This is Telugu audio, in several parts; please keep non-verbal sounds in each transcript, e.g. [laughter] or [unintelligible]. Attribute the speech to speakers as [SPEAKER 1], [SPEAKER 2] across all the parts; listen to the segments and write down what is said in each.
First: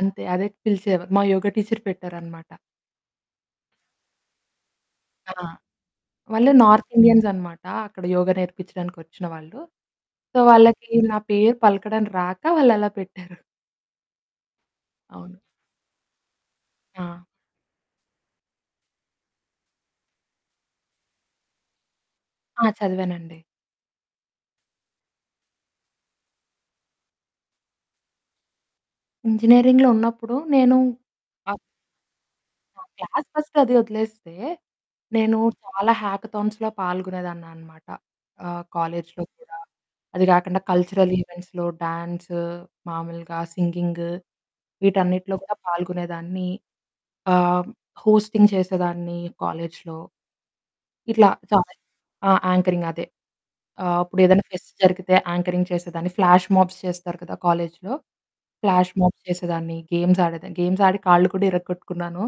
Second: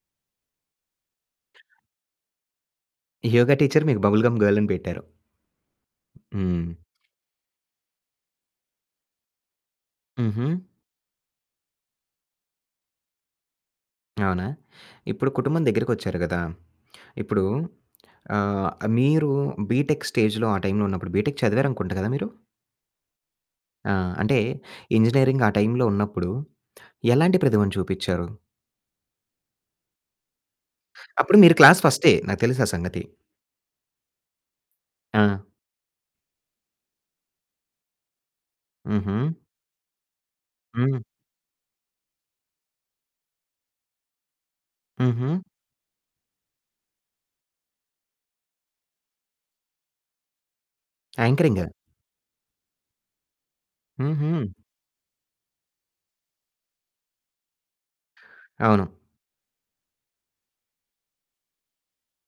[SPEAKER 1] అంతే అదే. పిలిచేవా మా యోగ టీచర్ పెట్టారనమాట.
[SPEAKER 2] యోగ టీచర్ మీకు బబుల్ గమ్ గర్ల్ అని పెట్టారు.
[SPEAKER 1] ఆ! వాళ్ళు
[SPEAKER 2] హ్మ్.
[SPEAKER 1] నార్త్ ఇండియన్స్ అనమాట. అక్కడ యోగ నేర్పిచ్చడానికి వచ్చిన వాళ్ళు. సో
[SPEAKER 2] హుహు.
[SPEAKER 1] వాళ్ళకి నా పేరు పలకడం రాక వాళ్ళలా పెట్టారు.
[SPEAKER 2] అవునా? ఇప్పుడు
[SPEAKER 1] అవును.
[SPEAKER 2] కుటుంబం దగ్గరికొచ్చారు కదా!
[SPEAKER 1] ఆ!
[SPEAKER 2] ఇప్పుడు ఆహ్, మీరు బీ‌టెక్ స్టేజ్‌లో ఆ టైమ్‌లో ఉన్నప్పుడు బీటెక్ చదివారనుకుంట కదా మీరు?
[SPEAKER 1] ఆ! చదివానండి.
[SPEAKER 2] ఆ! అంటే ఇంజినీరింగ్ ఆ టైమ్‌లో ఉన్నప్పుడు [smacks lips] ఎలాంటి ప్రతిభను చూపిచారు?
[SPEAKER 1] ఇంజినీరింగ్‌లో ఉన్నప్పుడు నేను
[SPEAKER 2] అప్పుడు మీరు
[SPEAKER 1] అవ్
[SPEAKER 2] క్లాస్ ఫస్టే నాకు తెలుసు ఆ
[SPEAKER 1] ఆ!
[SPEAKER 2] సంగతి.
[SPEAKER 1] క్లాస్ ఫస్ట్ అది వదిలేస్తే, నేను
[SPEAKER 2] ఆ!
[SPEAKER 1] చాలా హ్యాకథాన్స్‌లొ పాల్గొనేదాన్నమాట. ఆహ్,
[SPEAKER 2] హుహు.
[SPEAKER 1] కాలేజీలొ కూడా. అది గాకండా
[SPEAKER 2] హ్మ్.
[SPEAKER 1] కల్చరల్ ఈవెంట్స్‌లొ, డ్యాన్స్, మామూలుగా సింగింగ్ వీటన్నిటిలో
[SPEAKER 2] హుహు.
[SPEAKER 1] కూడా పాల్గొనేదాన్ని. ఆహ్, హోస్టింగ్ చేసేదాన్ని కాలేజీలో. ఇట్లా
[SPEAKER 2] యాంకరింగ్.
[SPEAKER 1] చాలా ఆహ్, యాంకరింగ్ అదే. ఆహ్, ఉప్పుడేదన్నా
[SPEAKER 2] హుహు.
[SPEAKER 1] ఫెస్ట్ జరిగితే యాంకరింగ్ చేసేదాన్ని. ఫ్లాష్ మబ్స్ చేస్తారు కదా! కాలేజీలో
[SPEAKER 2] అవును.
[SPEAKER 1] ఫ్లాష్ మబ్స్ చేసేదాన్ని. గేమ్స్ ఆడేదాన్ని. గేమ్స్ ఆడి కాళ్ళు కూడా ఇరగొట్టుకున్నాను.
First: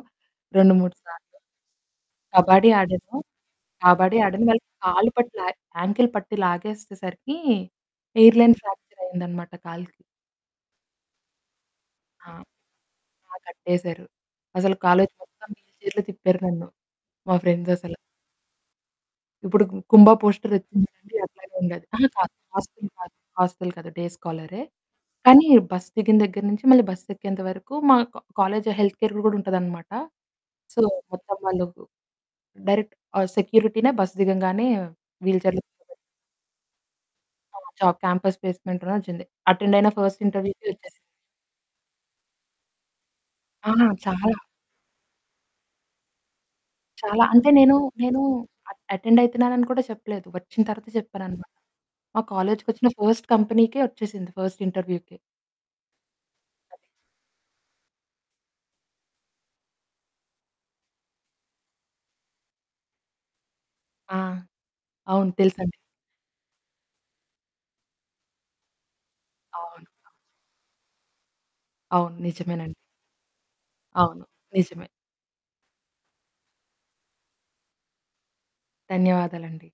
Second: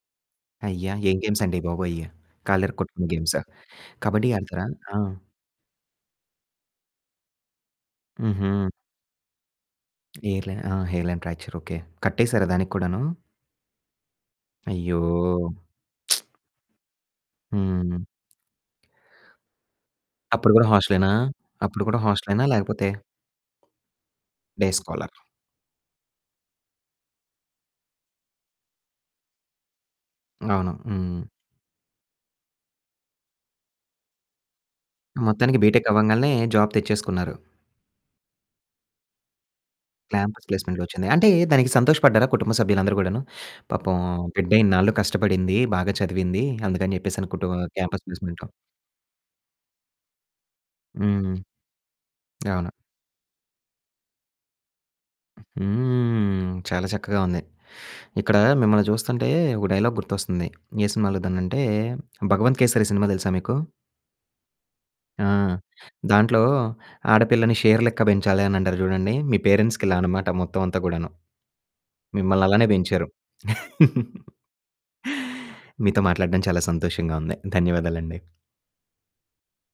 [SPEAKER 1] రెండు
[SPEAKER 2] అయ్యా!
[SPEAKER 1] మూడు
[SPEAKER 2] ఏం
[SPEAKER 1] సార్లు
[SPEAKER 2] గేమ్స్ అండి బాబోయ్!
[SPEAKER 1] కబడ్డీ
[SPEAKER 2] కాళ్ళిరకొట్టుకున్న
[SPEAKER 1] ఆడాను.
[SPEAKER 2] గేమ్స్
[SPEAKER 1] కబడ్డీ
[SPEAKER 2] కబడ్డీ
[SPEAKER 1] ఆడాను.
[SPEAKER 2] ఆడతారా?
[SPEAKER 1] వాళ్ళకి
[SPEAKER 2] ఆ!
[SPEAKER 1] కాళ్ళు పట్టు లా యాంకిల్ పట్టి లాగేస్తేసరికి ఎయిర్‌లైన్
[SPEAKER 2] హుహు.
[SPEAKER 1] ఫ్రాక్చర్ అయిందనమాట కాలికి.
[SPEAKER 2] ఎయిర్‌లైన్ ఆ! Hairline fracture okay.
[SPEAKER 1] ఆ!
[SPEAKER 2] కట్టేశారా దానికి కూడాను?
[SPEAKER 1] ఆ! కట్టేశారు. అసలు
[SPEAKER 2] అయ్యో!
[SPEAKER 1] కాలేజీ మొత్తం వీల్ చైర్‌లొ
[SPEAKER 2] [smacks lips]
[SPEAKER 1] తిప్పారు నన్ను. మా ఫ్రెండ్స్ అసల.
[SPEAKER 2] హ్మ్.
[SPEAKER 1] ఇప్పుడు కు కుంభ పోస్టర్
[SPEAKER 2] అప్పుడు గూడా
[SPEAKER 1] వచ్చింది.
[SPEAKER 2] హోస్టలేనా?
[SPEAKER 1] [unintelligible] ఉండదు.
[SPEAKER 2] అప్పుడు కూడా
[SPEAKER 1] అహా! కాదు
[SPEAKER 2] హోస్టలేనా
[SPEAKER 1] హోస్టల్
[SPEAKER 2] లేకపోతే?
[SPEAKER 1] కాదు. హోస్టల్ కాదు. డే స్కాలరే.
[SPEAKER 2] Day scholar.
[SPEAKER 1] కానీ బస్ దిగిన దగ్గర నుంచి మళ్ళీ బస్ ఎక్కేంత వరకు మా కాలేజీలో హెల్త్ కేర్‌‌ది కూడా ఉంటదనమాట.
[SPEAKER 2] అవును.
[SPEAKER 1] So
[SPEAKER 2] hmm.
[SPEAKER 1] మొత్తం వాళ్ళు. డైరెక్ట్ సెక్యూరిటీనే బస్ దిగంగానే వీల్
[SPEAKER 2] మొత్తానికి
[SPEAKER 1] చైర్‌లో
[SPEAKER 2] బీటెక్
[SPEAKER 1] తిప్పుతారు.
[SPEAKER 2] అవ్వంగాల్నే జాబ్ తెచ్చేసుకున్నారు.
[SPEAKER 1] ఆ! జాబ్ క్యాంపస్ ప్లేస్‌మెంట్‌లోని వచ్చింది. అటెండ్ అయిన ఫస్ట్
[SPEAKER 2] క్యాంపస్
[SPEAKER 1] ఇంటర్వ్యూకే
[SPEAKER 2] ప్లేస్మెంట్‌లో
[SPEAKER 1] వచ్చేసింది.
[SPEAKER 2] వచ్చింది. అంటే దానికి సంతోషపడ్డారా కుటుంబ సభ్యులందరూ గూడాను?
[SPEAKER 1] ఆ!
[SPEAKER 2] పాపం
[SPEAKER 1] చాలా.
[SPEAKER 2] బిడ్డ ఇన్నాళ్లు కష్టపడింది. బాగా చదివింది. అందుకని
[SPEAKER 1] చాలా అంటే
[SPEAKER 2] చెప్పేసనుకుంటూ
[SPEAKER 1] నేను
[SPEAKER 2] క్యాంపస్
[SPEAKER 1] నేను
[SPEAKER 2] ప్లేస్మెంట్‌లో
[SPEAKER 1] అటెండ్ అయితున్నానని కూడా చెప్పలేదు. వచ్చిన తరువాత
[SPEAKER 2] హ్మ్.
[SPEAKER 1] చెప్పాననమాట. మా
[SPEAKER 2] అవును.
[SPEAKER 1] కాలేజీకొచ్చిన ఫస్ట్ కంపెనీకే వచ్చేసింది ఫస్ట్ ఇంటర్వ్యూకి.
[SPEAKER 2] హ్మ్.
[SPEAKER 1] అది
[SPEAKER 2] చాలా చక్కగా ఉంది. ఇక్కడ మిమ్మల్ని చూస్తుంటే, ఒక డైలాగ్ గుర్తొస్తుంది. ఏ సినిమాలో దాన్నంటే. 'భగవంత్ కేసరి' సినిమా తెలుసా మీకు?
[SPEAKER 1] ఆ!
[SPEAKER 2] ఆ!
[SPEAKER 1] అవును. తెలుసండి.
[SPEAKER 2] దాంట్లో ఆడపిల్లని షేర్ లెక్క పెంచాలి అని అంటారు చూడండి. మీ పేరెంట్స్‌కి
[SPEAKER 1] అవును.
[SPEAKER 2] ఇలా అనమాట మొత్తం అంతా గూడాను.
[SPEAKER 1] అవును.
[SPEAKER 2] మిమ్మల్ని అలానే
[SPEAKER 1] నిజమేనండి.
[SPEAKER 2] పెంచారు.
[SPEAKER 1] అవును.
[SPEAKER 2] [chuckles]
[SPEAKER 1] నిజమే.
[SPEAKER 2] మీతో మాట్లాడడం చాలా సంతోషంగా ఉంది. ధన్యవాదాలండి.
[SPEAKER 1] ధన్యవాదాలండి.